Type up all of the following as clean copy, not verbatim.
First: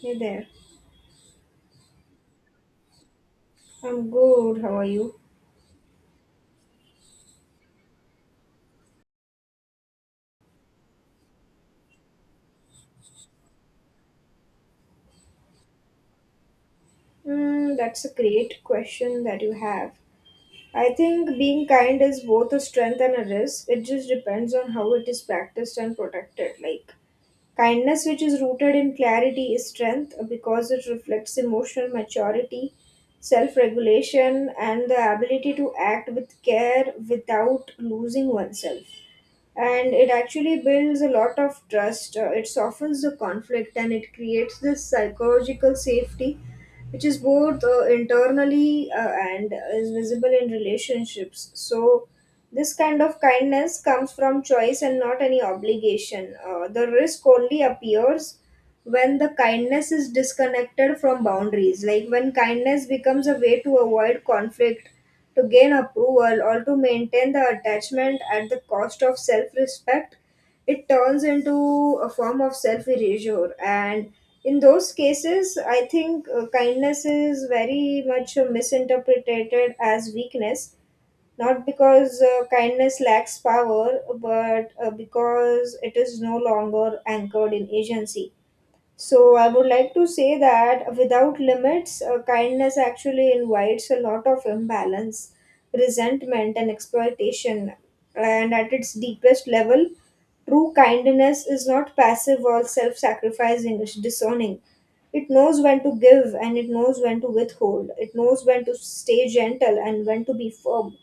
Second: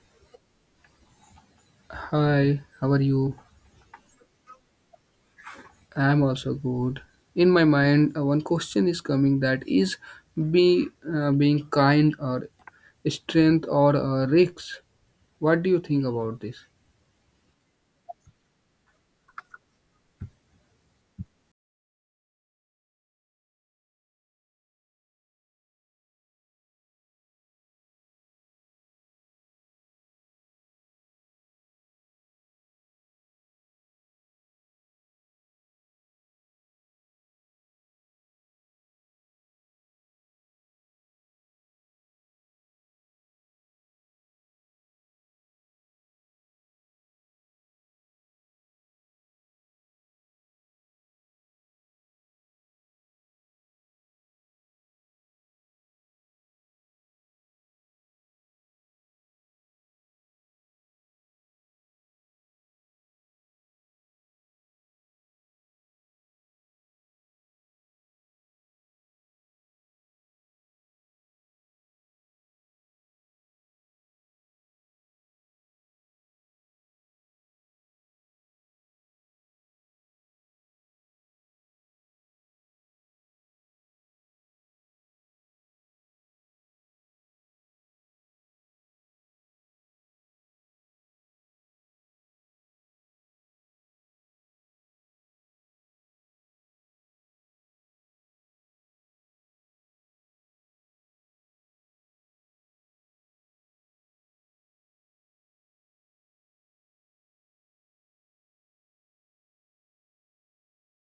Hey there. Hi, how are you? I'm good. How are you? I'm also good. In my mind, one question is coming that is be being kind or strength or risks. What do you think about this? Mm, that's a great question that you have. I think being kind is both a strength and a risk. It just depends on how it is practiced and protected. Kindness, which is rooted in clarity, is strength because it reflects emotional maturity, self regulation, and the ability to act with care without losing oneself. And it actually builds a lot of trust. It softens the conflict and it creates this psychological safety which is both internally and is visible in relationships. So, this kind of kindness comes from choice and not any obligation. The risk only appears when the kindness is disconnected from boundaries, like when kindness becomes a way to avoid conflict, to gain approval, or to maintain the attachment at the cost of self respect. It turns into a form of self erasure, and in those cases I think kindness is very much misinterpreted as weakness, not because kindness lacks power, but because it is no longer anchored in agency. So I would like to say that without limits, kindness actually invites a lot of imbalance, resentment, and exploitation. And at its deepest level, true kindness is not passive or self sacrificing, it's discerning. It knows when to give and it knows when to withhold. It knows when to stay gentle and when to be firm.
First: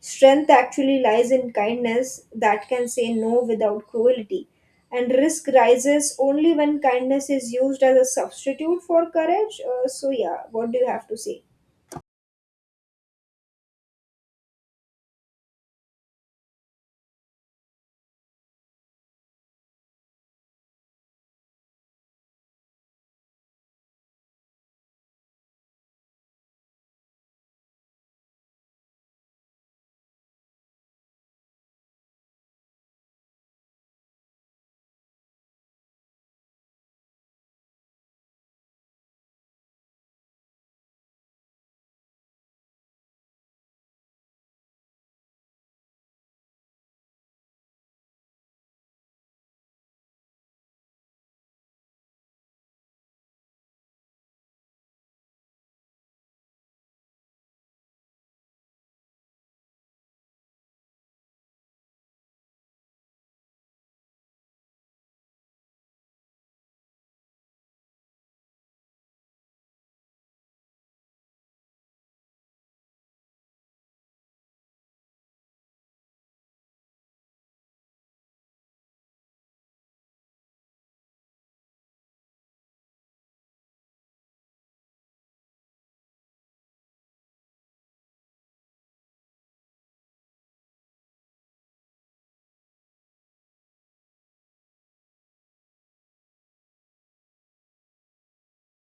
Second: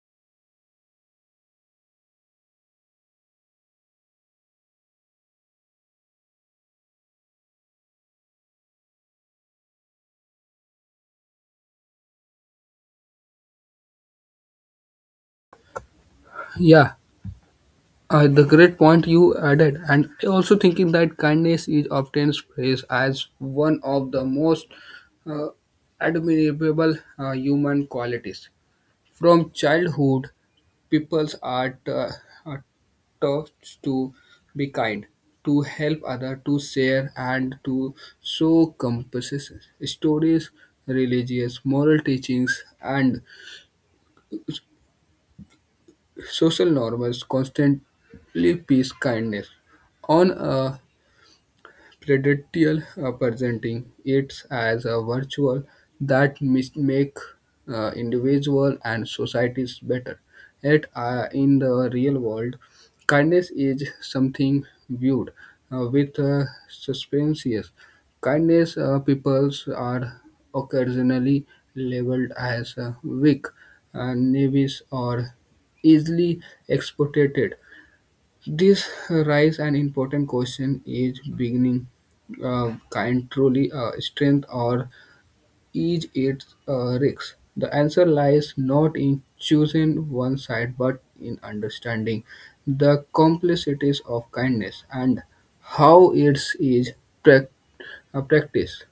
Strength actually lies in kindness that can say no without cruelty. And risk rises only when kindness is used as a substitute for courage. So, yeah, what do you have to say? Yeah, the great point you added, and I also thinking that kindness is often praised as one of the most uh, admirable human qualities from childhood. People's are taught to be kind, to help others, to share, and to show compassion. Stories, religious, moral teachings, and social norms constantly peace kindness. On a Predatial, presenting it as a virtue that make individual and societies better. Yet, in the real world, kindness is something viewed with suspense. Kindness, peoples are occasionally labeled as weak, knaves, or easily exploited. This raises an important question: Is beginning kind truly a strength, or is it a risk? The answer lies not in choosing one side, but in understanding the complexities of kindness and how it is prac- practiced.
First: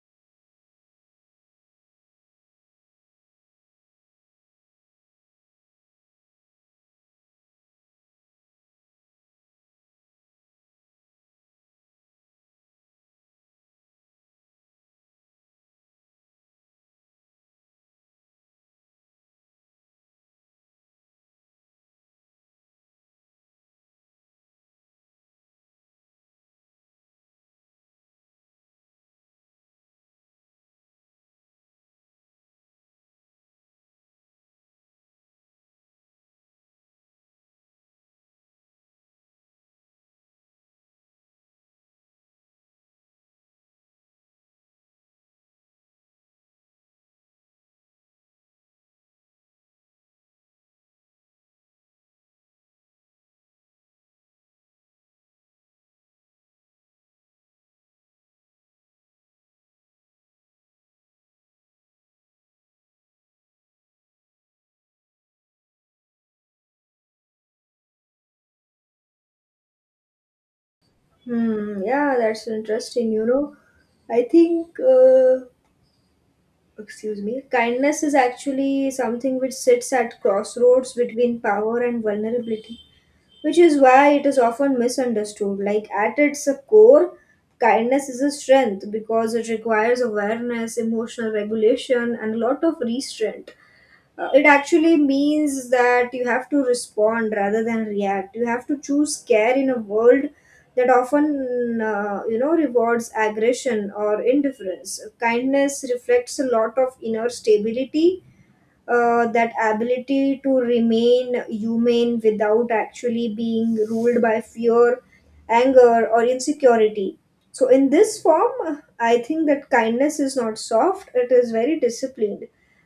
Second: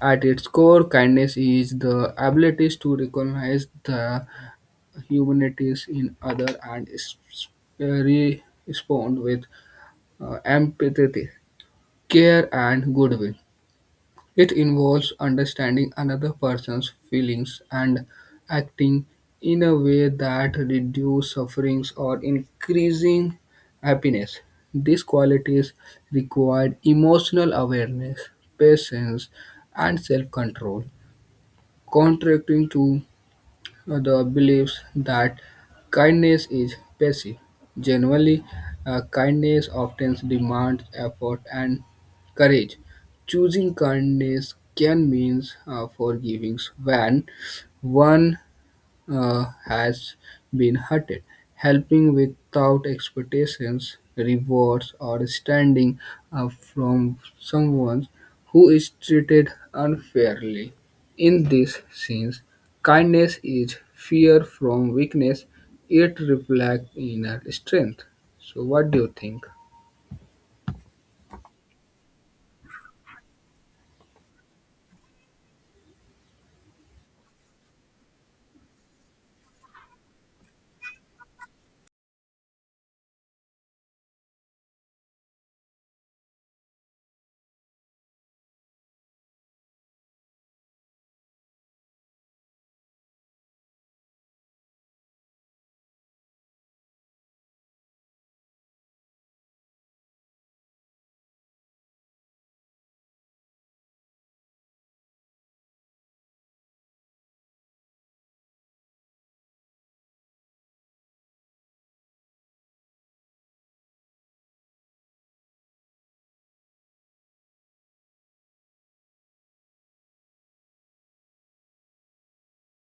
At its core, kindness is the ability to recognize the humanities in other and uh, respond with empathy, care, and goodwill. It involves understanding another person's feelings and acting in a way that reduces sufferings or increasing happiness. These qualities require emotional awareness, patience, and self-control, contracting to the beliefs that kindness is passive. Generally, kindness often demands effort and courage. Choosing kindness can mean forgiving when one has been hurted. Helping without expectations, rewards, or standing up from someone who is treated unfairly. In these scenes, kindness is fear from weakness, it reflects inner strength. So, what do you think? Hmm, yeah, that's interesting. You know, I think, excuse me, kindness is actually something which sits at crossroads between power and vulnerability, which is why it is often misunderstood. Like at its core, kindness is a strength because it requires awareness, emotional regulation, and a lot of restraint. It actually means that you have to respond rather than react. You have to choose care in a world that often, you know, rewards aggression or indifference. Kindness reflects a lot of inner stability, that ability to remain human without actually being ruled by fear, anger, or insecurity. So, in this form, I think that kindness is not soft, it is very disciplined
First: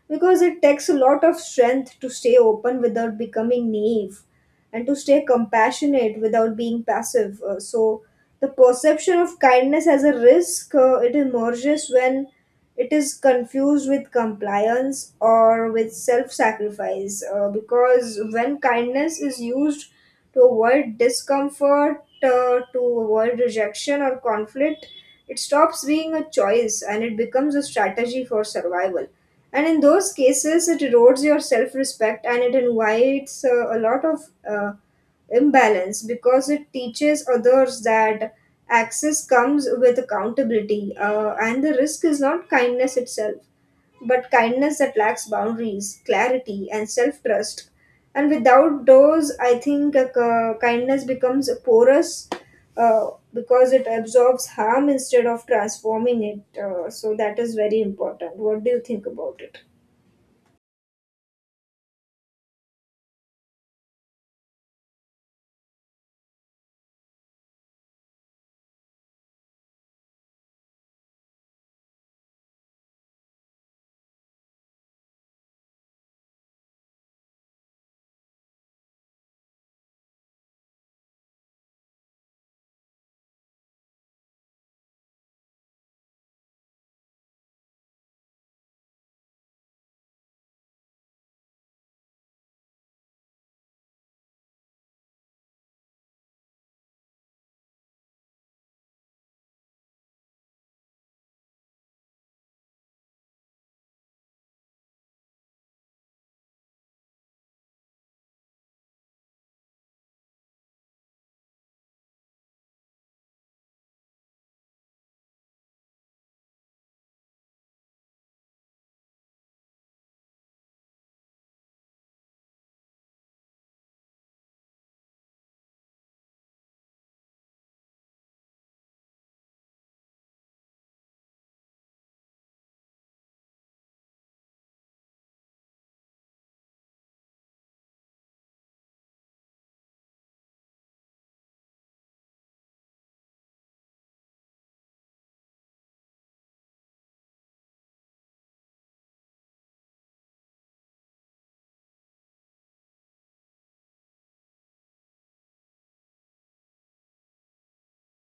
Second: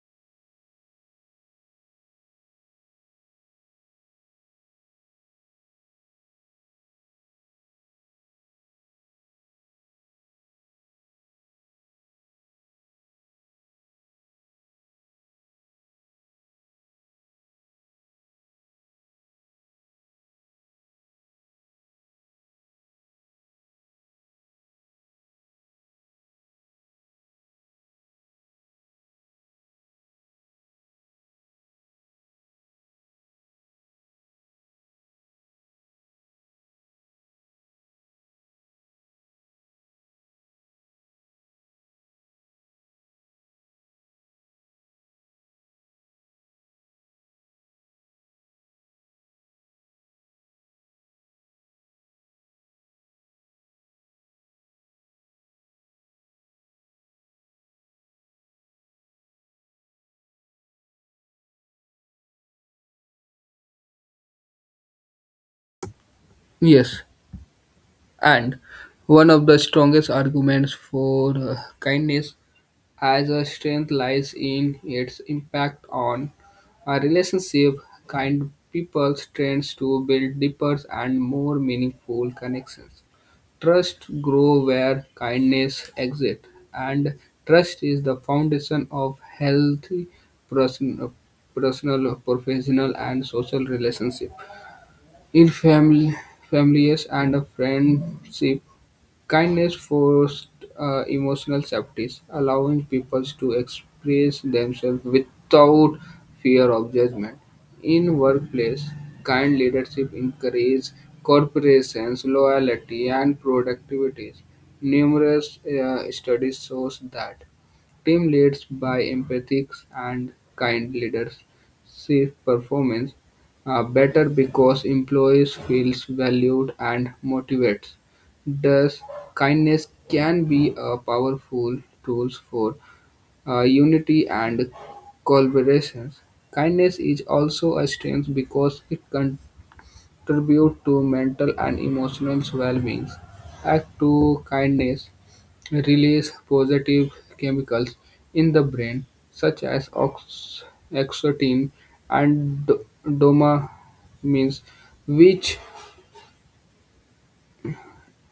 because it takes a lot of strength to stay open without becoming naive, and to stay compassionate without being passive. So, the perception of kindness as a risk it emerges when it is confused with compliance or with self-sacrifice. Because when kindness is used to avoid discomfort, to avoid rejection or conflict, it stops being a choice and it becomes a strategy for survival. And in those cases, it erodes your self respect and it invites a lot of uh, imbalance, because it teaches others that access comes with accountability. And the risk is not kindness itself, but kindness that lacks boundaries, clarity, and self trust. And without those, I think kindness becomes porous. Because it absorbs harm instead of transforming it. So, that is very important. What do you think about it? Yes, and one of the strongest arguments for kindness as a strength lies in its impact on a relationship. Kind people tends to build deeper and more meaningful connections. Trust grows where kindness exists, and trust is the foundation of healthy person, personal, professional, and social relationship. In families and friendship, kindness forced emotional safety, allowing people to express themselves without fear of judgment. In workplace, kind leadership encourages corporations, loyalty, and productivity. Numerous studies shows that team leads by empathic and kind leaders see performance better because employees feels valued and motivated. Thus, kindness can be a powerful tool for unity and collaboration. Kindness is also a strength because it contributes to mental and emotional well-being. Act to kindness release positive chemicals in the brain, such as oxytocin and dopamine, which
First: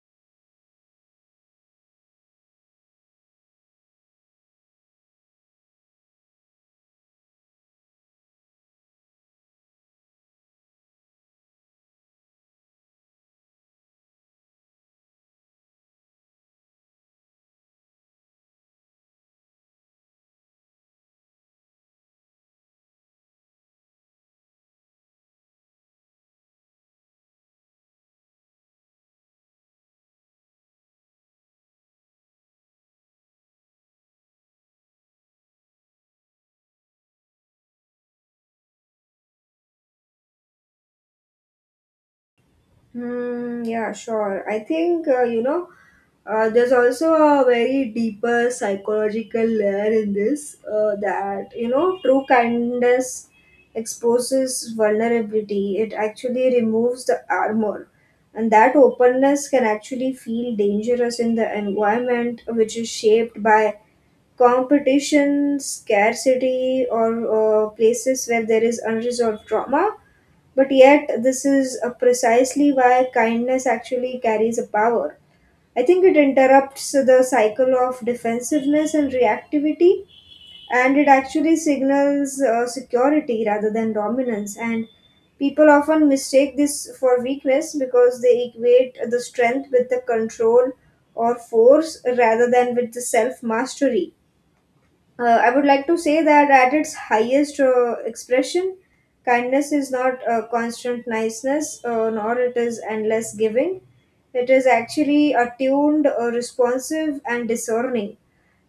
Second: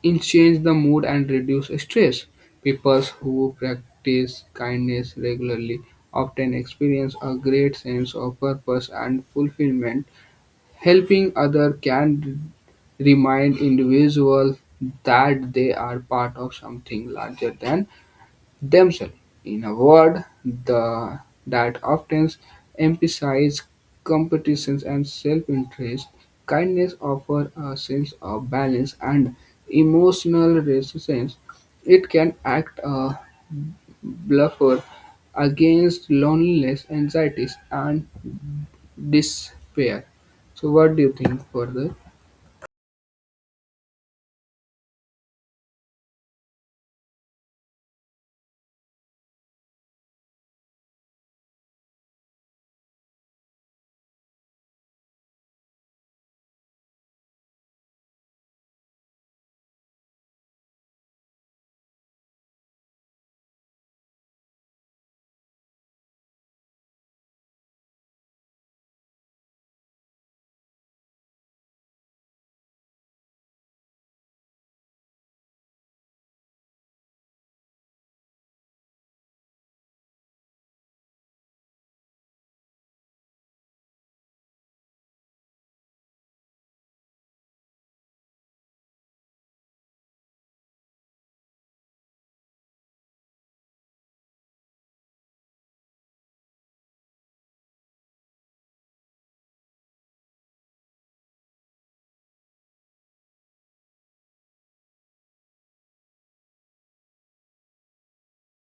it changes the mood and reduce stress. People who practice kindness regularly often experience a great sense of purpose and fulfillment. Helping others can remind individuals that they are part of something larger than themselves, in a word the, that often emphasise competition and self-interest. Kindness offers a sense of balance and emotional resistance. It can act a bluffer against loneliness, anxieties, and despair. So, what do you think further? Hmm, yeah, sure. I think, you know, there's also a very deeper psychological layer in this, that, you know, true kindness exposes vulnerability. It actually removes the armor. And that openness can actually feel dangerous in the environment which is shaped by competition, scarcity, or places where there is unresolved trauma, but yet, this is precisely why kindness actually carries a power. I think it interrupts the cycle of defensiveness and reactivity, and it actually signals security rather than dominance. And people often mistake this for weakness because they equate the strength with the control or force rather than with the self mastery. I would like to say that at its highest expression, kindness is not a constant niceness, nor it is endless giving. It is actually attuned, responsive, and discerning.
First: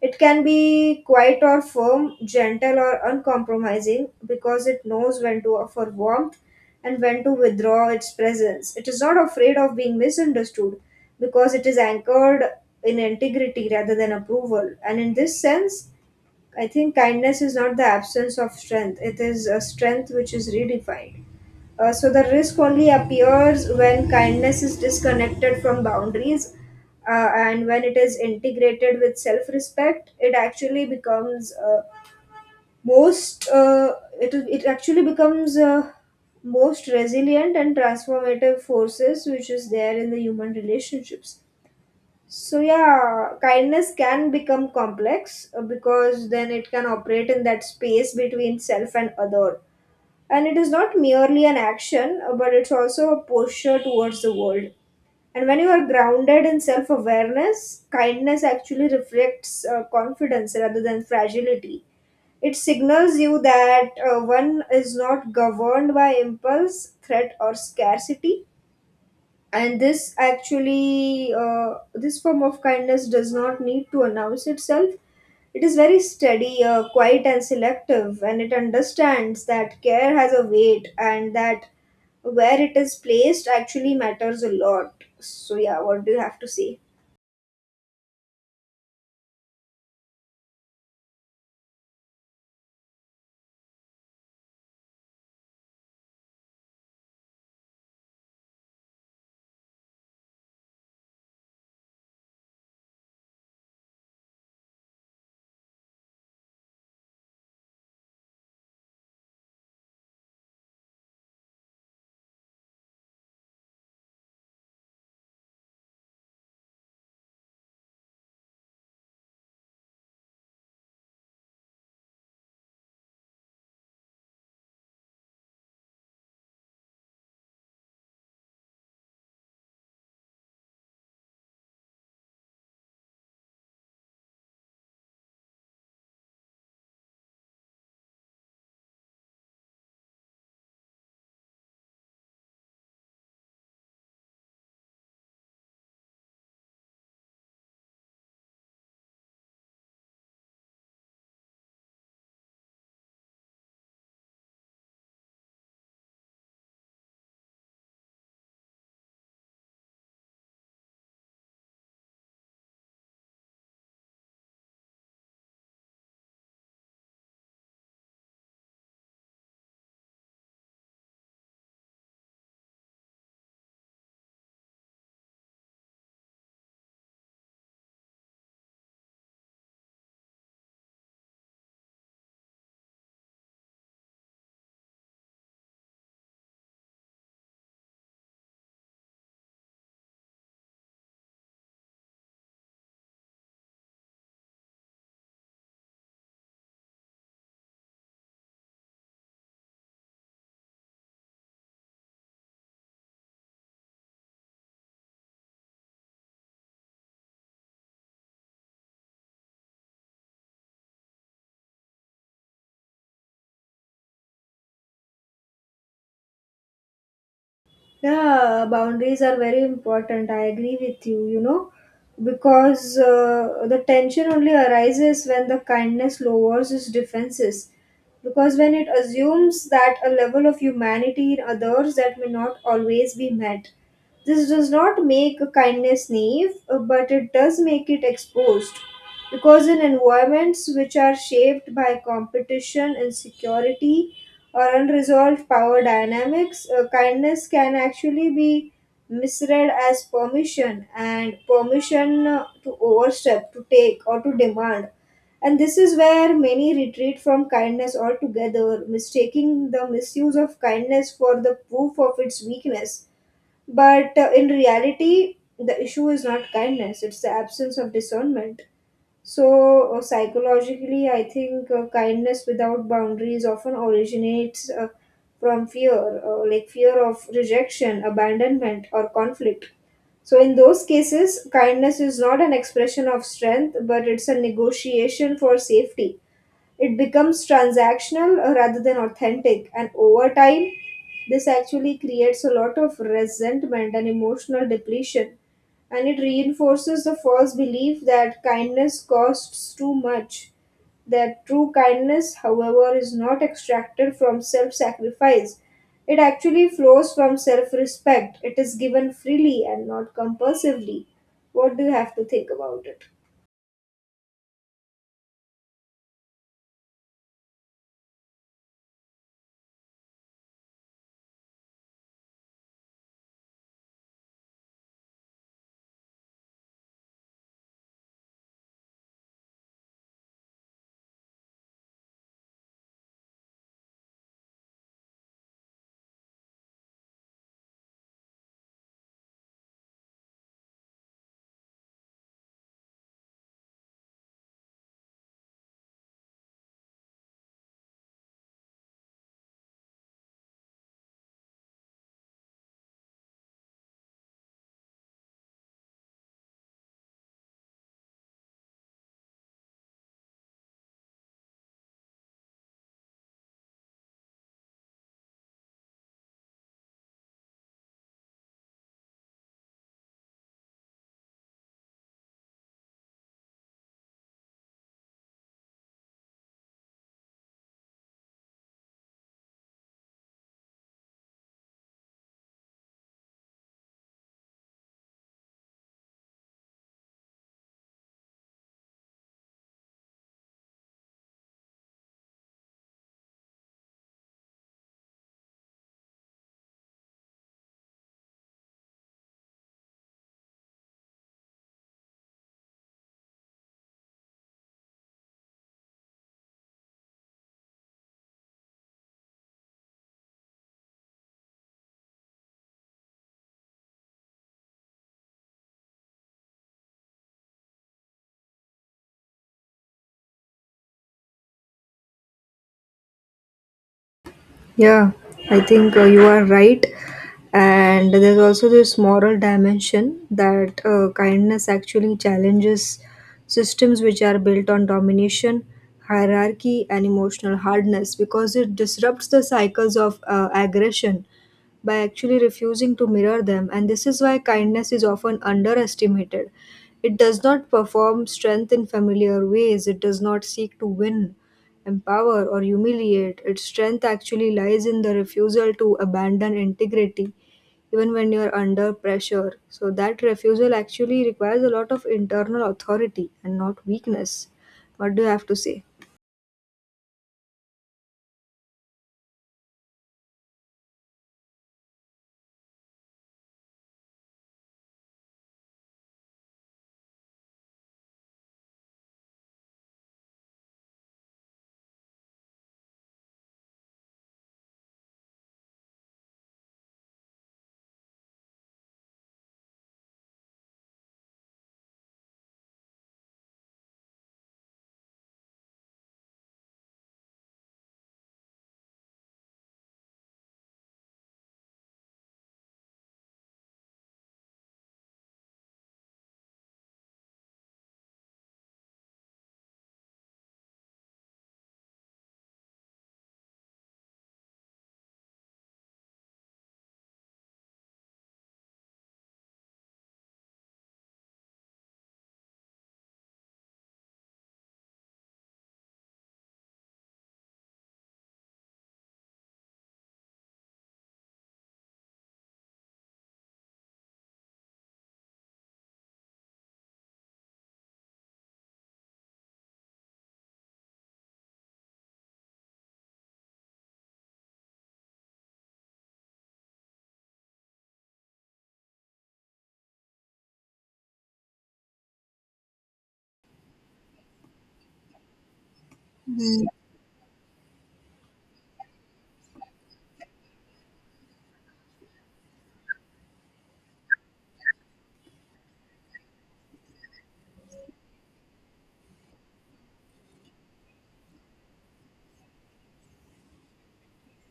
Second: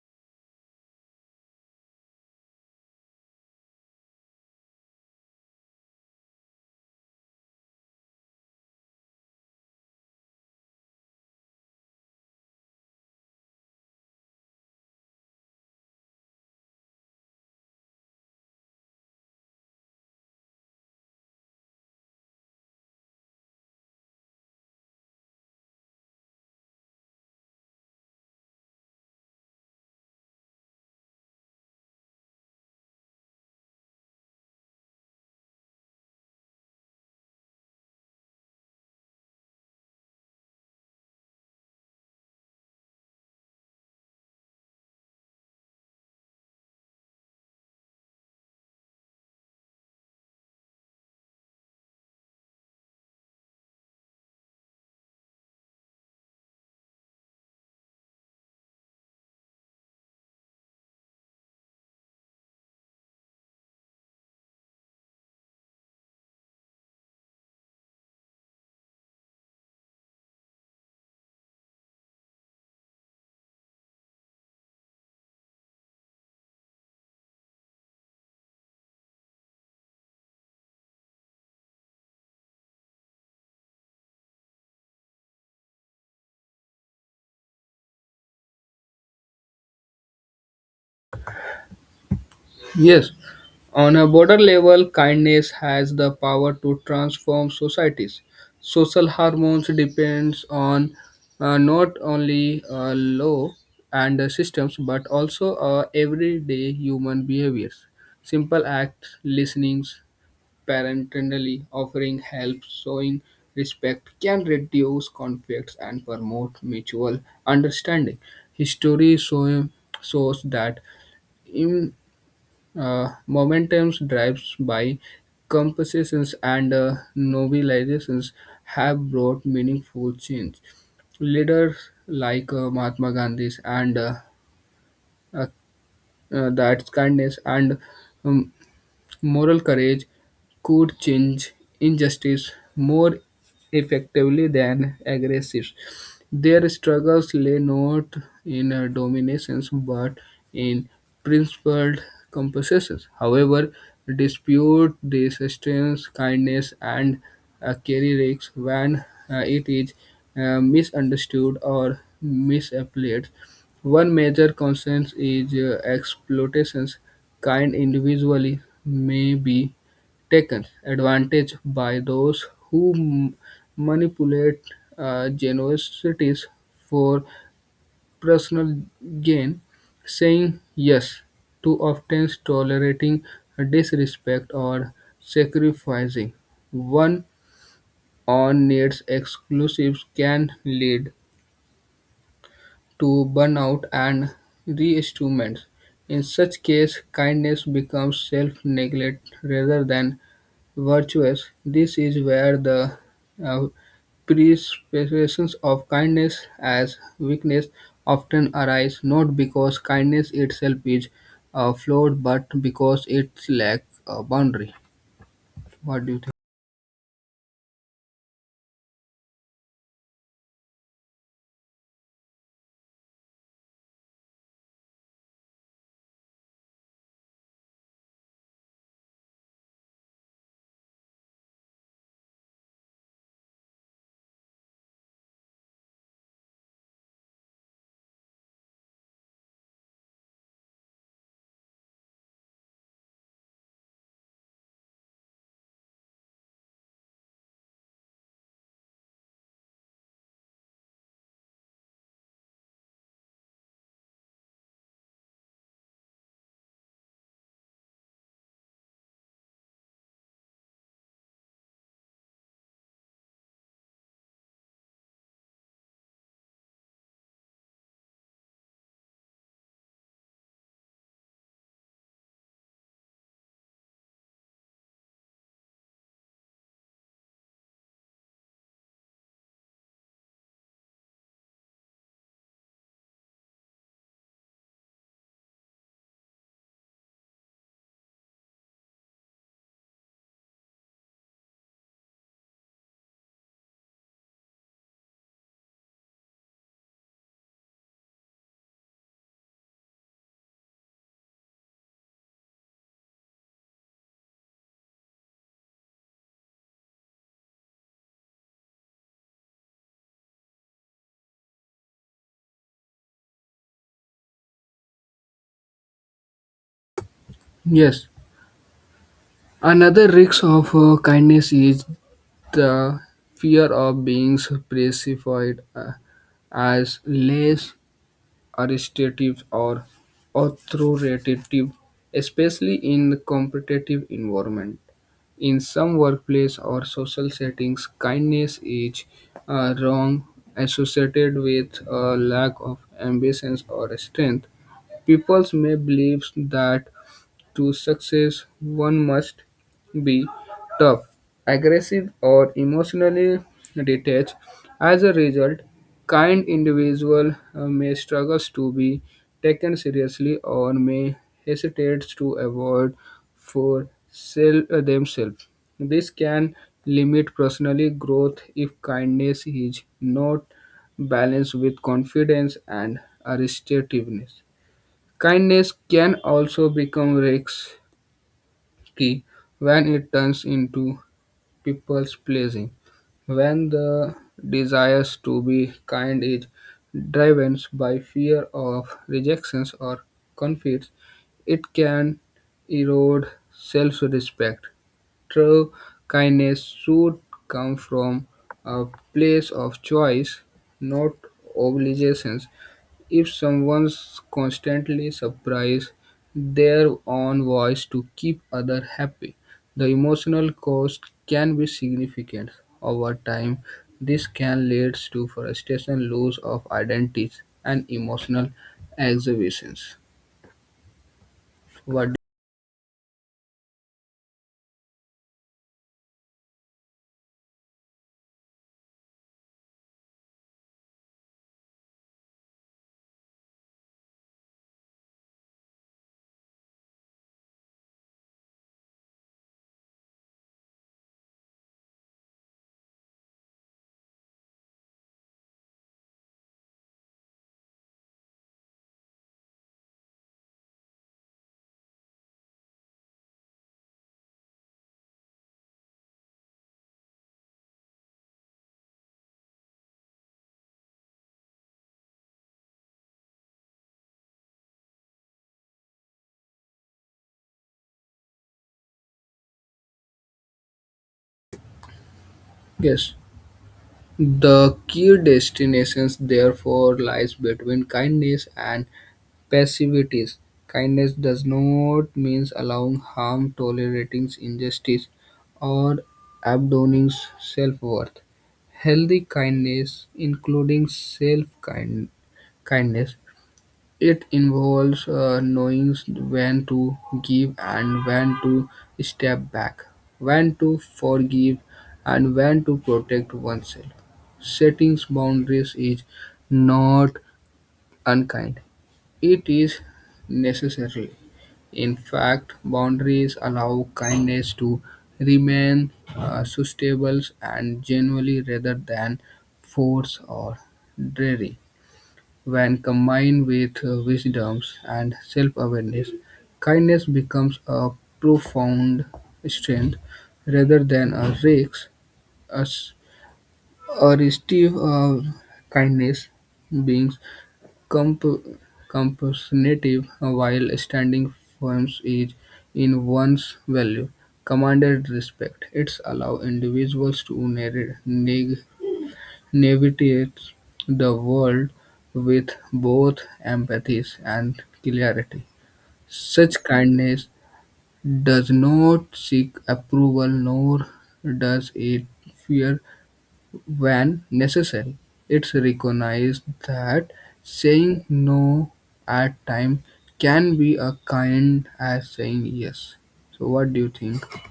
It can be quiet or firm, gentle or uncompromising, because it knows when to offer warmth and when to withdraw its presence. It is not afraid of being misunderstood because it is anchored in integrity rather than approval. And in this sense, I think kindness is not the absence of strength, it is a strength which is redefined. So the risk only appears when kindness is disconnected from boundaries, and when it is integrated with self-respect, it actually becomes most it, it actually becomes most resilient and transformative forces which is there in the human relationships. So yeah, kindness can become complex because then it can operate in that space between self and other. And it is not merely an action, but it's also a posture towards the world. And when you are grounded in self awareness, kindness actually reflects confidence rather than fragility. It signals you that one is not governed by impulse, threat, or scarcity, and this form of kindness does not need to announce itself. It is very steady, quiet and selective, and it understands that care has a weight and that where it is placed actually matters a lot. So yeah, what do you have to say? Yes, on a broader level, kindness has the power to transform societies. Social hormones depends on not only law and the systems but also everyday human behaviors. Simple acts, listenings, parentally offering help, showing respect can reduce conflicts and promote mutual understanding. Shows that, Momentum's drives-by compositions and novelizations have brought meaningful change. Leaders like Mahatma Gandhi and uh, that kindness and um, moral courage could change injustice more effectively than aggression. Their struggles lay not in dominations but in principled compensations. However, dispute this strength, kindness, and carry risks when it is misunderstood or misapplied. One major concern is exploitation. Kind individuals may be taken advantage by those who manipulate generosities for personal gain, saying yes to often tolerating disrespect or sacrificing one on needs exclusives can lead to burnout and reinstruments. In such case, kindness becomes self-neglect rather than virtuous. This is where the uh, presence of kindness as weakness often arise not because kindness itself is flawed but because it lacks a boundary. What do you think? Yeah, boundaries are very important. I agree with you, you know, because the tension only arises when the kindness lowers its defenses. Because when it assumes that a level of humanity in others that may not always be met, this does not make a kindness naive, but it does make it exposed. Because in environments which are shaped by competition, insecurity, or unresolved power dynamics, kindness can actually be misread as permission, and permission to overstep, to take, or to demand. And this is where many retreat from kindness altogether, mistaking the misuse of kindness for the proof of its weakness. But in reality, the issue is not kindness, it's the absence of discernment. So, psychologically, I think kindness without boundaries often originates from fear, like fear of rejection, abandonment, or conflict. So, in those cases, kindness is not an expression of strength, but it's a negotiation for safety. It becomes transactional rather than authentic, and over time this actually creates a lot of resentment and emotional depletion, and it reinforces the false belief that kindness costs too much. That true kindness however is not extracted from self-sacrifice, it actually flows from self-respect. It is given freely and not compulsively. What do you have to think about it? Yes. Another risk of kindness is the fear of being perceived uh, as less authoritative or authoritative, especially in competitive environment. In some workplace or social settings, kindness is wrong associated with a lack of ambition or strength. People may believe that to success, one must be tough, aggressive, or emotionally detached. As a result, kind individual may struggle to be taken seriously or may hesitate to avoid for sell themselves. This can limit personal growth if kindness is not balanced with confidence and assertiveness. Kindness can also become risks key when it turns into people's pleasing. When the desires to be kind is driven by fear of rejections or conflicts, it can erode self-respect. True kindness should come from a place of choice, not obligation. If someone's constantly surprises their own voice to keep others happy, the emotional cost can be significant. Over time, this can lead to frustration, loss of identities, and emotional exhibitions. What? Yeah, I think you are right. And there's also this moral dimension that kindness actually challenges systems which are built on domination, hierarchy, and emotional hardness, because it disrupts the cycles of aggression by actually refusing to mirror them, and this is why kindness is often underestimated. It does not perform strength in familiar ways, it does not seek to win, empower, or humiliate. Its strength actually lies in the refusal to abandon integrity even when you're under pressure. So, that refusal actually requires a lot of internal authority and not weakness. What do you have to say? Yes, the key destinations therefore lies between kindness and passivities. Kindness does not mean allowing harm, tolerating injustice, or abandoning self-worth. Healthy kindness, including self-kindness, it involves knowing when to give and when to step back, when to forgive, and when to protect oneself. Setting boundaries is not unkind. It is necessary; in fact, boundaries allow kindness to remain sustainable and genuine rather than force or dreary. When combined with wisdom and self-awareness, kindness becomes a profound strength rather than a risk. A, s- a restive kindness beings Comp- compulsive, while standing firm each in one's value, commanded respect. It allowed individuals to na- navigate the world with both empathy and clarity. Such kindness does not seek approval nor does it fear when necessary, it's recognized that saying no at times can be a kind as saying yes. So, what do you think?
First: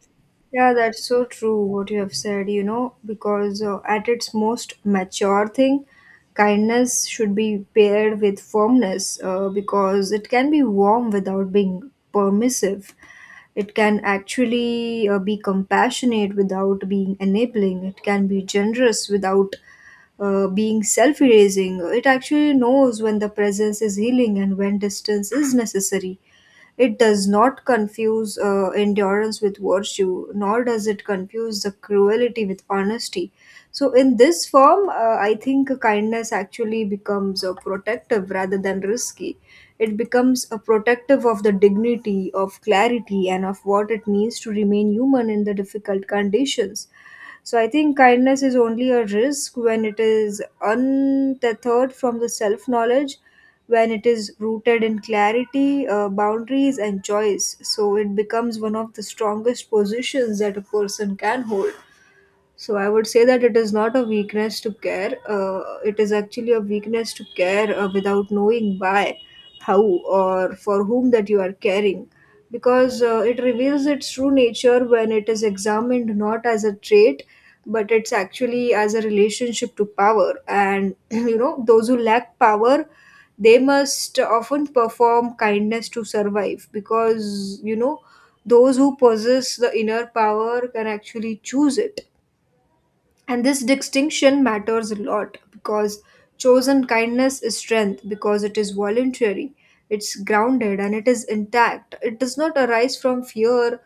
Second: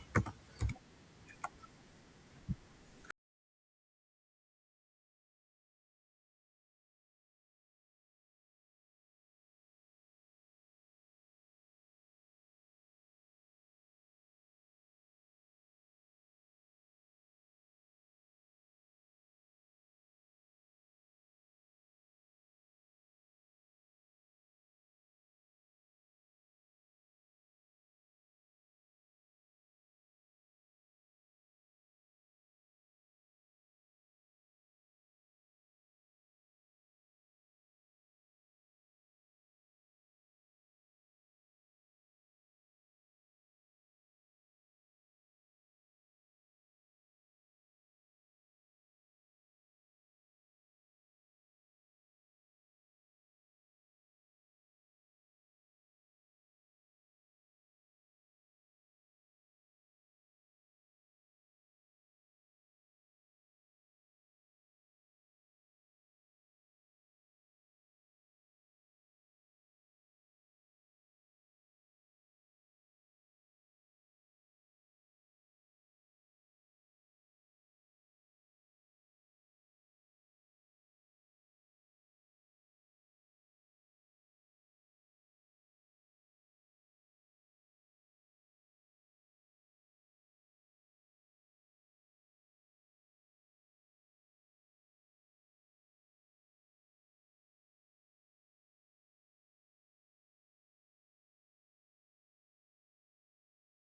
Yeah, that's so true what you have said, you know, because at its most mature thing, kindness should be paired with firmness because it can be warm without being permissive. It can actually be compassionate without being enabling. It can be generous without being self erasing. It actually knows when the presence is healing and when distance is necessary. It does not confuse endurance with virtue, nor does it confuse the cruelty with honesty. So, in this form, I think kindness actually becomes protective rather than risky. It becomes a protective of the dignity, of clarity, and of what it means to remain human in the difficult conditions. So I think kindness is only a risk when it is untethered from the self knowledge, when it is rooted in clarity, boundaries, and choice. So it becomes one of the strongest positions that a person can hold. So I would say that it is not a weakness to care. It is actually a weakness to care without knowing why, how, or for whom that you are caring, because it reveals its true nature when it is examined not as a trait, but it's actually as a relationship to power. And you know, those who lack power, they must often perform kindness to survive, because you know, those who possess the inner power can actually choose it, and this distinction matters a lot because chosen kindness is strength because it is voluntary, it's grounded, and it is intact. It does not arise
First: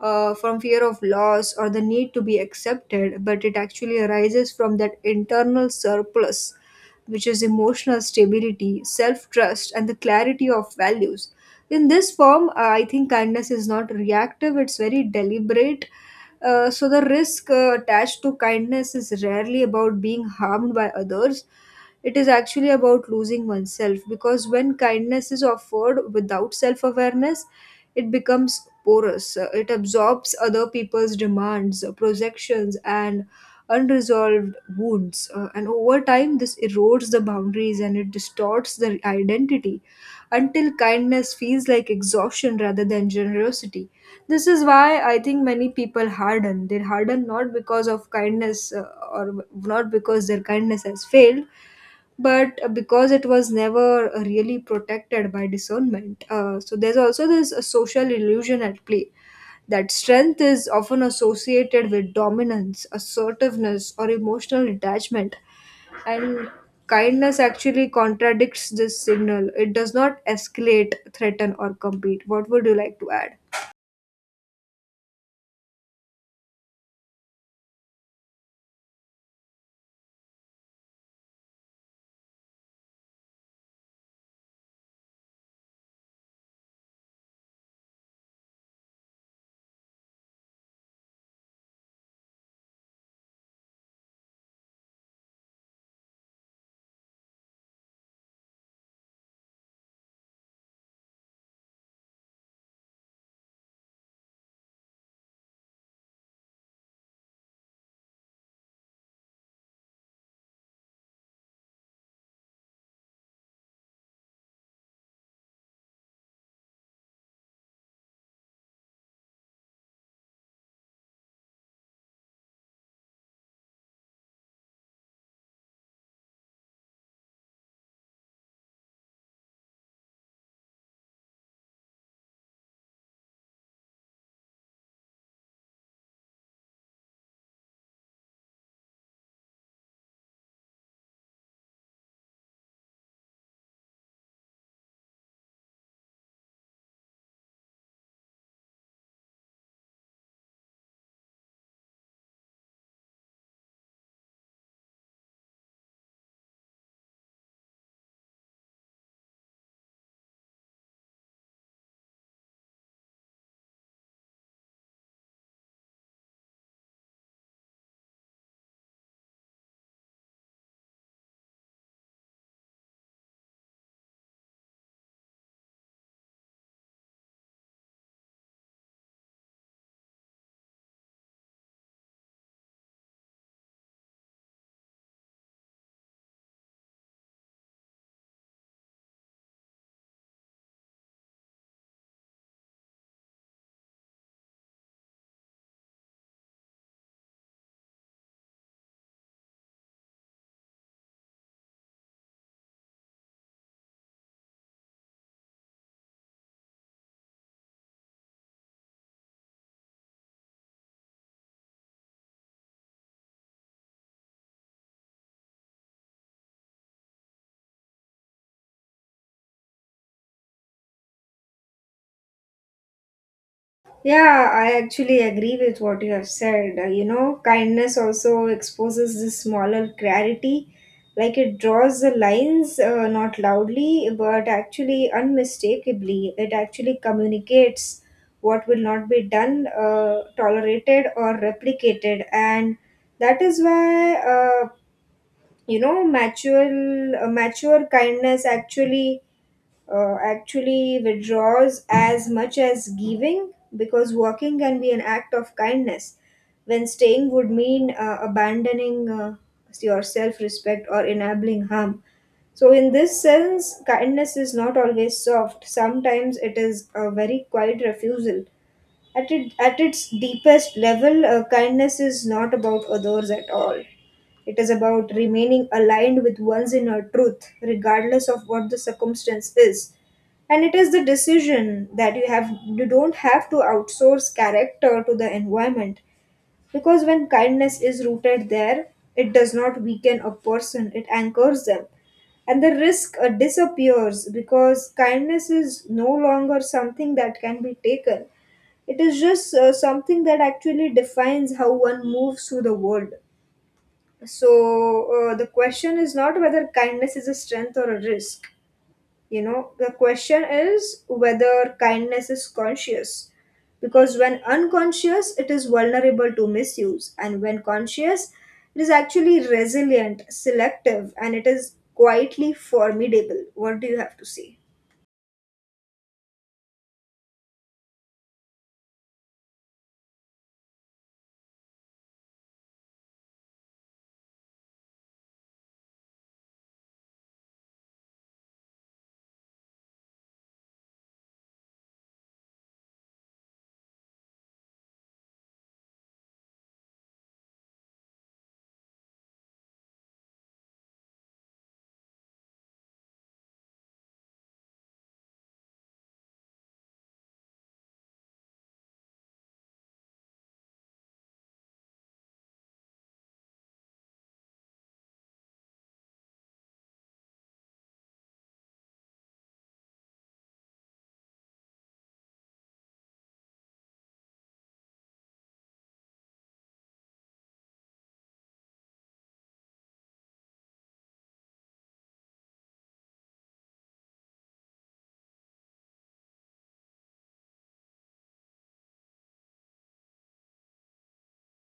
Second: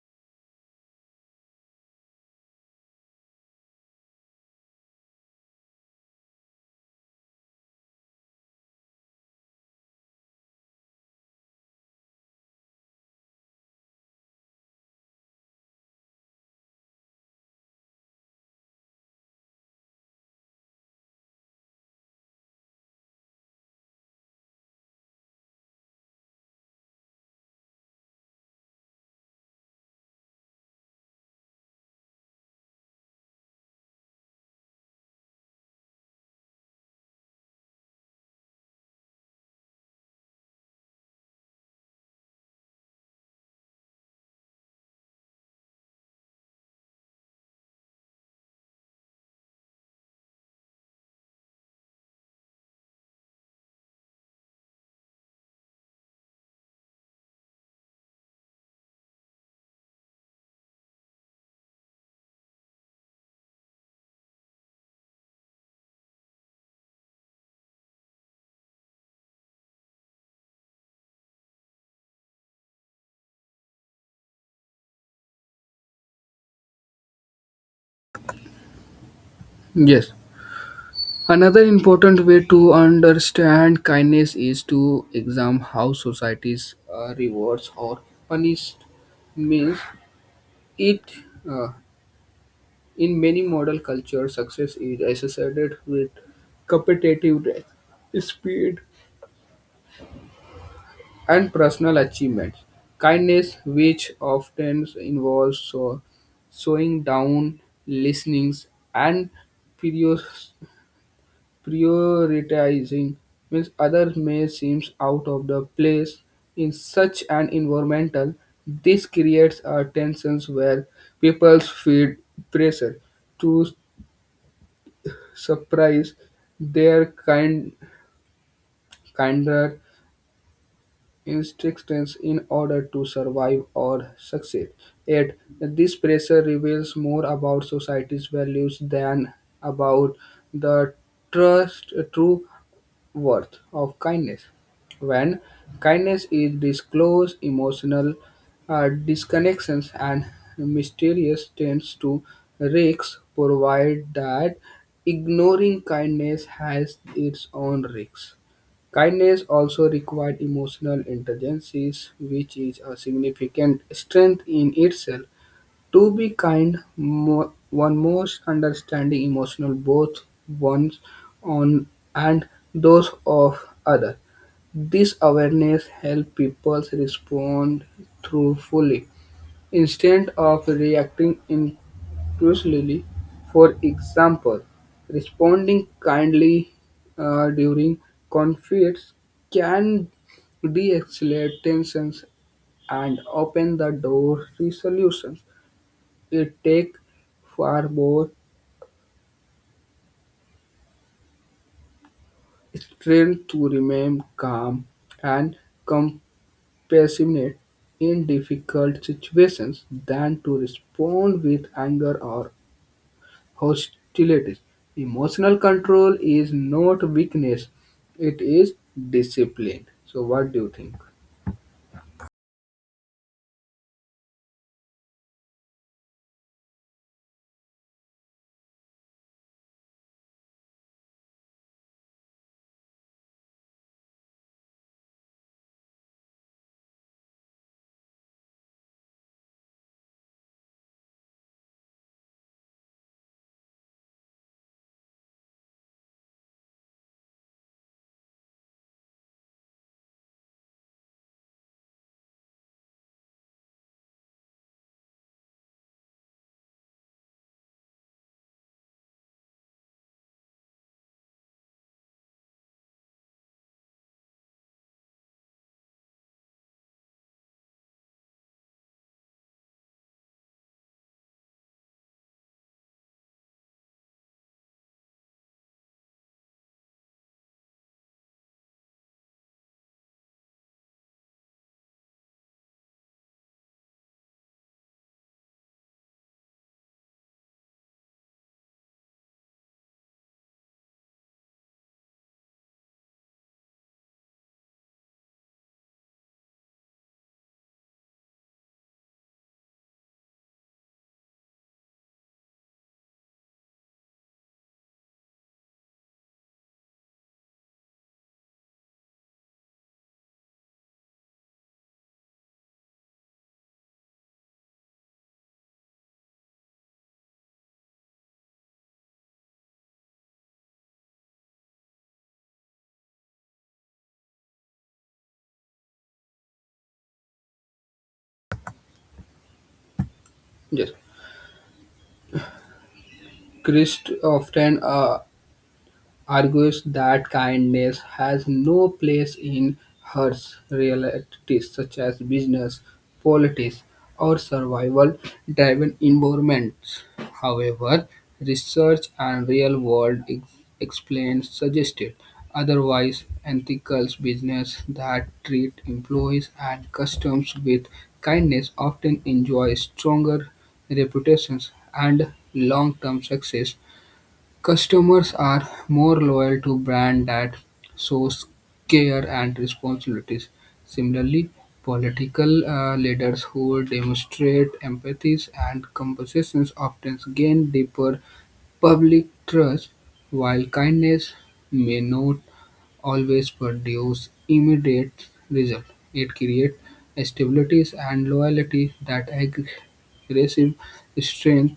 from fear of loss or the need to be accepted, but it actually arises from that internal surplus, which is emotional stability, self trust, and the clarity of values. In this form, I think kindness is not reactive, it's very deliberate. So the risk attached to kindness is rarely about being harmed by others. It is actually about losing oneself because when kindness is offered without self awareness, it becomes porous. It absorbs other people's demands, projections, and unresolved wounds. And over time, this erodes the boundaries and it distorts the identity until kindness feels like exhaustion rather than generosity. This is why I think many people harden. They harden not because of kindness, or not because their kindness has failed, but because it was never really protected by discernment. So there's also this social illusion at play that strength is often associated with dominance, assertiveness, or emotional detachment. And kindness actually contradicts this signal. It does not escalate, threaten, or compete. What would you like to add? Yes. Another important way to understand kindness is to examine how societies rewards or punish means it, uh, in many modern cultures success is associated with competitive speed and personal achievements. Kindness, which often involves slowing down, listening, and prior- prioritizing, means others may seem out of the place in such an environmental. This creates a tension where people feel pressure to surprise their kinder institutions in order to survive or succeed. Yet, this pressure reveals more about society's values than about the true worth of kindness. When kindness is disclosed, emotional disconnections and mysterious tends to risks provide that ignoring kindness has its own risks. Kindness also required emotional intelligence, which is a significant strength in itself. To be kind, one must understand emotional both one's own and those of others. This awareness helps people respond truthfully instead of reacting impulsively. For example, responding kindly during conflicts can de-escalate tensions and open the door to solutions. It takes far more strength to remain calm and compassionate in difficult situations than to respond with anger or hostilities. Emotional control is not weakness, it is discipline. So, what do you think? Yeah, I actually agree with what you have said. You know, kindness also exposes this smaller clarity, like it draws the lines not loudly but actually unmistakably. It actually communicates what will not be done, tolerated, or replicated, and that is why, you know, mature kindness actually withdraws as much as giving, because walking can be an act of kindness when staying would mean abandoning your self respect or enabling harm. So, in this sense, kindness is not always soft. Sometimes it is a very quiet refusal. At its deepest level, kindness is not about others at all. It is about remaining aligned with one's inner truth, regardless of what the circumstance is. And it is the decision that you don't have to outsource character to the environment. Because when kindness is rooted there, it does not weaken a person, it anchors them. And the risk disappears because kindness is no longer something that can be taken. It is just something that actually defines how one moves through the world. So, the question is not whether kindness is a strength or a risk. You know, the question is whether kindness is conscious. Because when unconscious, it is vulnerable to misuse. And when conscious, it is actually resilient, selective, and it is quietly formidable. What do you have to say? Yes, Christ often argues that kindness has no place in harsh realities such as business, politics, or survival-driven environments. However, research and real-world explains suggested otherwise ethical business that treat employees and customers with kindness often enjoy stronger reputations and long-term success. Customers are more loyal to brands that shows care and responsibilities. Similarly, political leaders who demonstrate empathy and compassion often gain deeper public trust, while kindness may not always produce immediate results, it creates stability and loyalty that aggressive strength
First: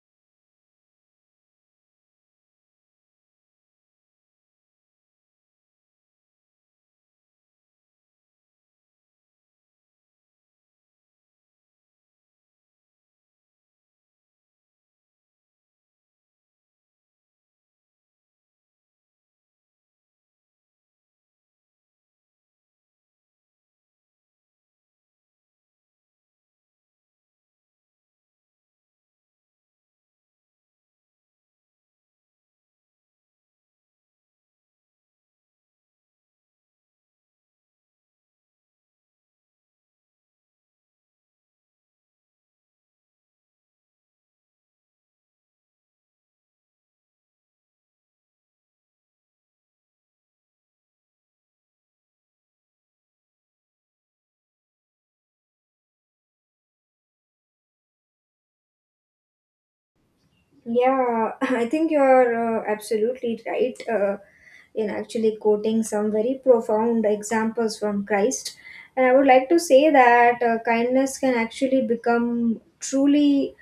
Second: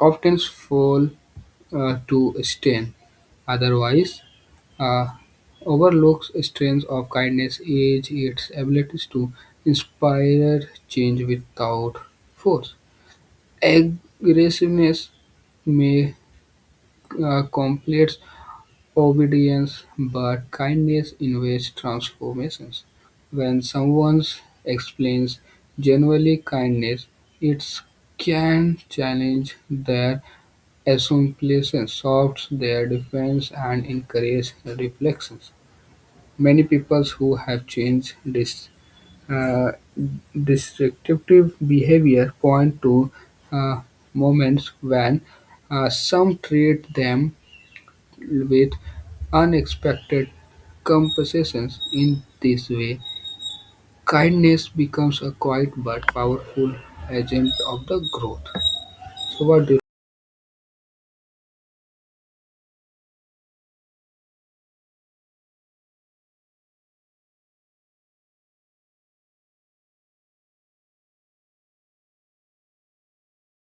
often fall to strain. Otherwise, uh, overlooks strength of kindness is its ability to inspire change without force. Aggressiveness may completes obedience, but kindness invites transformations. When someone explains genuinely kindness, it can challenge their assumptions, softs their defense, and encourage reflections. Many people who have changed this uh, destructive behavior point to uh, moments when some treat them with unexpected compensations. In this way, kindness becomes a quiet but powerful agent of the growth. So what do you? Yeah, I think you're absolutely right in actually quoting some very profound examples from Christ. And I would like to say that kindness can actually become truly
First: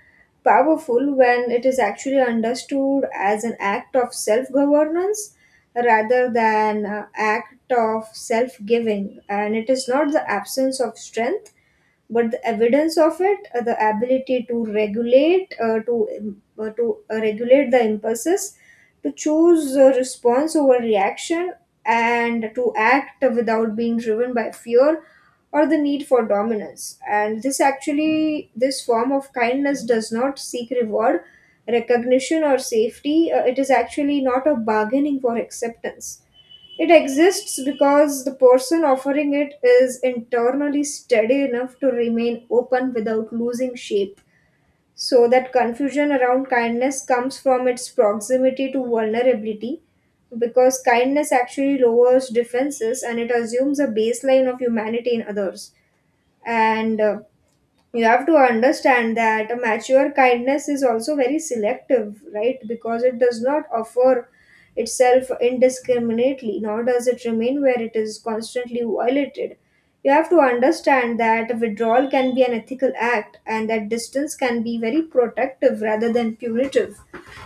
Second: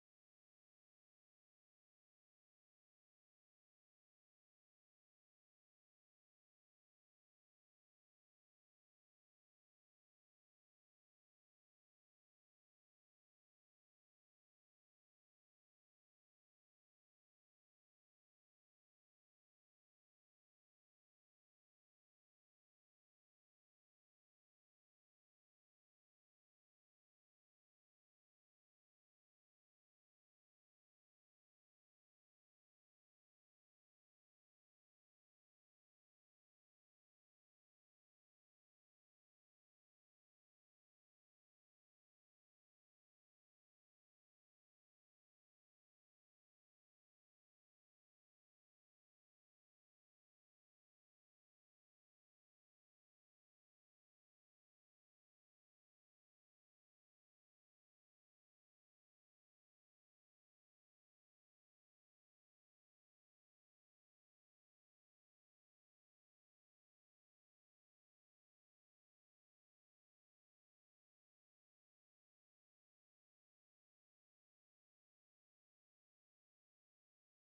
powerful when it is actually understood as an act of self governance rather than an act of self giving. And it is not the absence of strength but the evidence of it, the ability to regulate, to im- to regulate the impulses, to choose response over reaction, and to act without being driven by fear or the need for dominance. And this form of kindness does not seek reward, recognition, or safety. It is actually not a bargaining for acceptance. It exists because the person offering it is internally steady enough to remain open without losing shape. So, that confusion around kindness comes from its proximity to vulnerability, because kindness actually lowers defenses and it assumes a baseline of humanity in others. And you have to understand that a mature kindness is also very selective, right? Because it does not offer itself indiscriminately, nor does it remain where it is constantly violated. You have to understand that withdrawal can be an ethical act and that distance can be very protective rather than punitive.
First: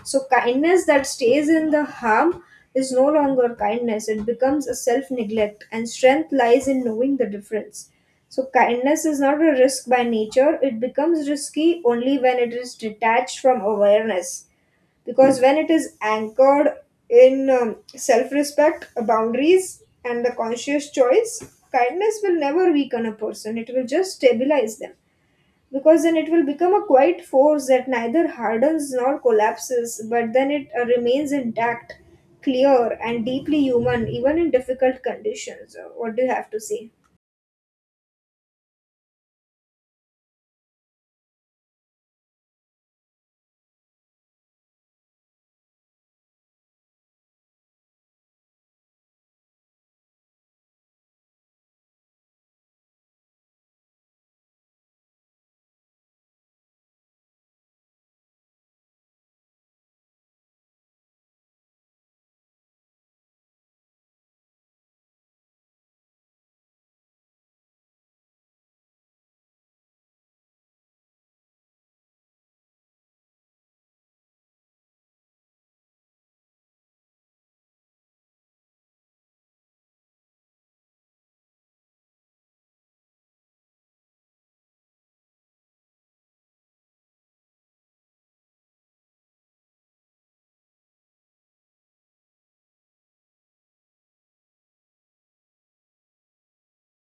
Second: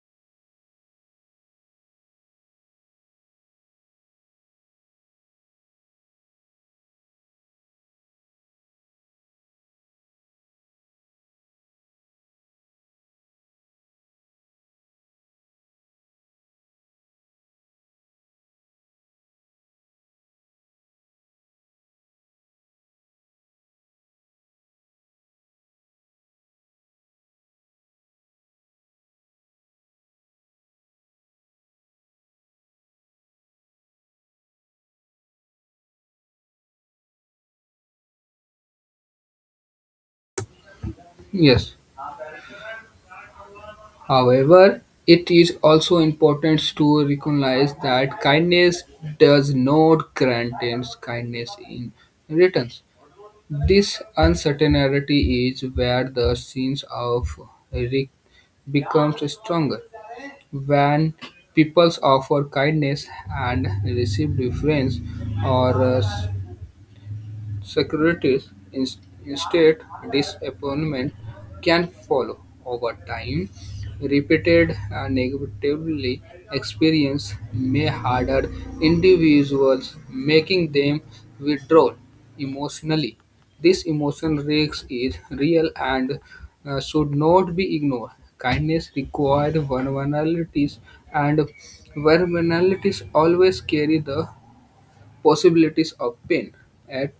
So, kindness that stays in the harm is no longer kindness, it becomes a self neglect, and strength lies in knowing the difference. So, kindness is not a risk by nature, it becomes risky only when it is detached from awareness. Because when it is anchored in self respect, boundaries, and the conscious choice, kindness will never weaken a person, it will just stabilize them, because then it will become a quiet force that neither hardens nor collapses, but then it remains intact, clear, and deeply human, even in difficult conditions. What do you have to say? Yes. However, it is also important to recognize that kindness does not grant kindness in returns. This uncertainty is where the sense of risk becomes stronger, when people offer kindness and receive deference or respect. Securities in instead disappointment can follow. Over time, repeated negatively experience may harder individuals, making them withdraw emotionally. This emotion risk is real and should not be ignored. Kindness requires vulnerabilities, and vulnerabilities always carry the possibilities of pain. At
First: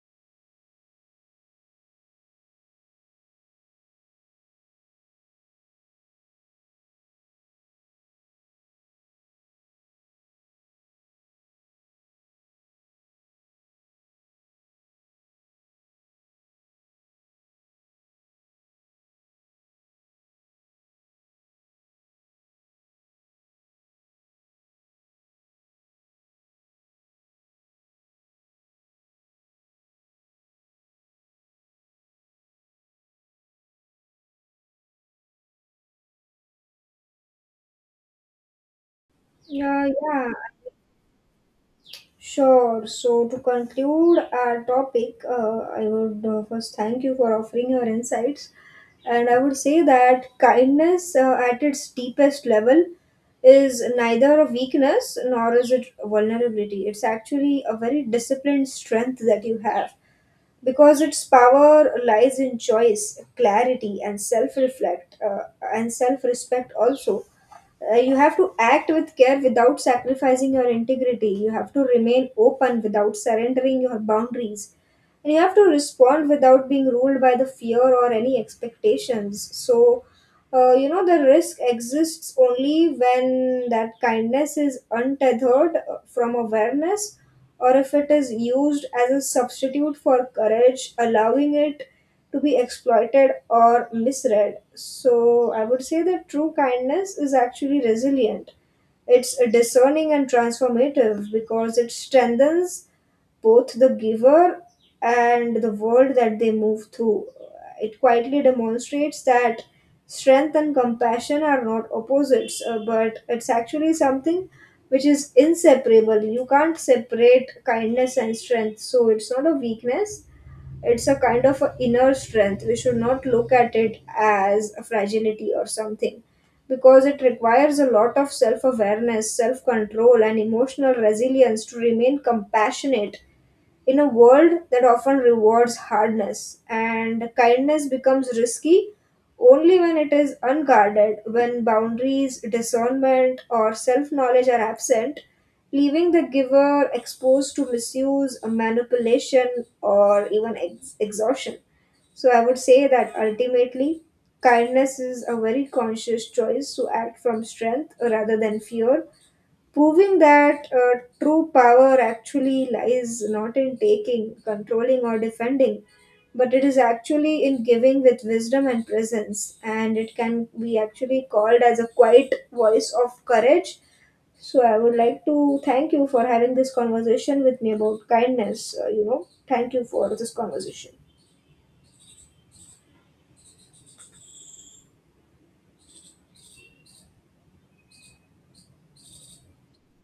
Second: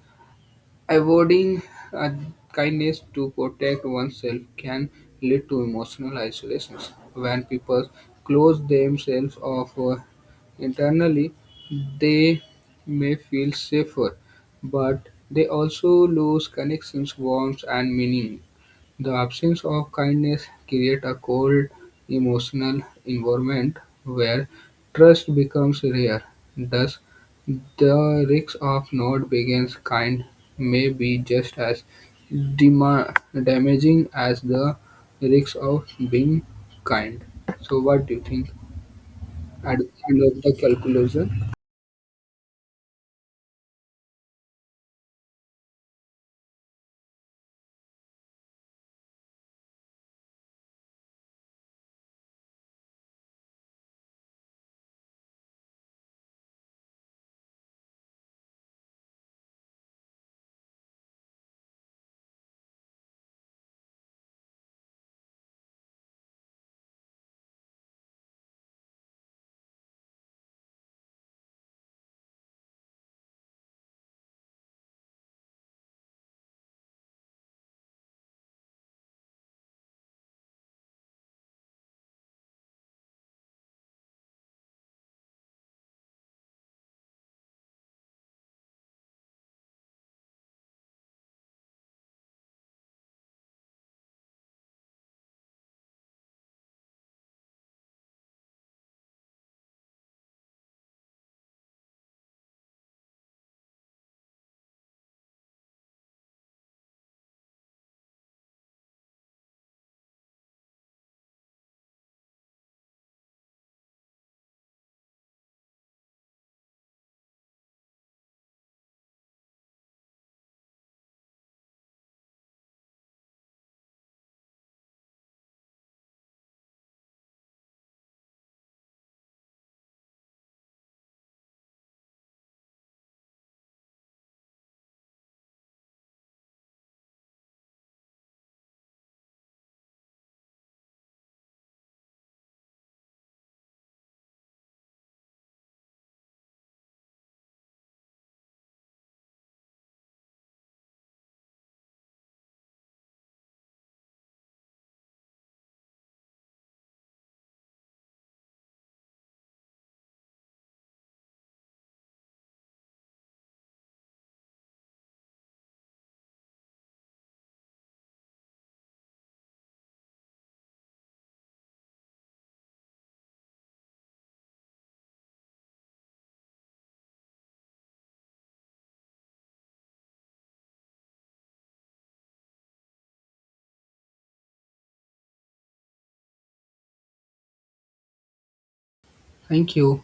avoiding uh, kindness to protect oneself can lead to emotional isolation. When people close themselves off internally, they may feel safer, but they also lose connections, warmth, and meaning. The absence of kindness creates a cold emotional environment where trust becomes rare. Thus, the risk of not being kind may be just as dema- damaging as the risk of being kind. So what do you think at Yeah, the end yeah. of the calculation? Sure. So, to conclude our topic, I would first thank you for offering your insights, and I would say that kindness, at its deepest level, is neither a weakness nor is it vulnerability. It's actually a very disciplined strength that you have, because its power lies in choice, clarity, and self-reflect and self-respect also. You have to act with care without sacrificing your integrity. You have to remain open without surrendering your boundaries, and you have to respond without being ruled by the fear or any expectations. So, you know, the risk exists only when that kindness is untethered from awareness, or if it is used as a substitute for courage, allowing it to be exploited or misread. So I would say that true kindness is actually resilient, it's discerning and transformative, because it strengthens both the giver and the world that they move through. It quietly demonstrates that strength and compassion are not opposites, but it's actually something which is inseparable. You can't separate kindness and strength, so it's not a weakness, it's a kind of a inner strength. We should not look at it as a fragility or something, because it requires a lot of self awareness, self control, and emotional resilience to remain compassionate in a world that often rewards hardness. And kindness becomes risky only when it is unguarded, when boundaries, discernment, or self knowledge are absent, leaving the giver exposed to misuse, manipulation, or even exhaustion. So I would say that ultimately, kindness is a very conscious choice to act from strength rather than fear, proving that true power actually lies not in taking, controlling, or defending, but it is actually in giving with wisdom and presence. And it can be actually called as a quiet voice of courage. So I would like to thank you for having this conversation with me about kindness. You know, thank you for this conversation. Thank you.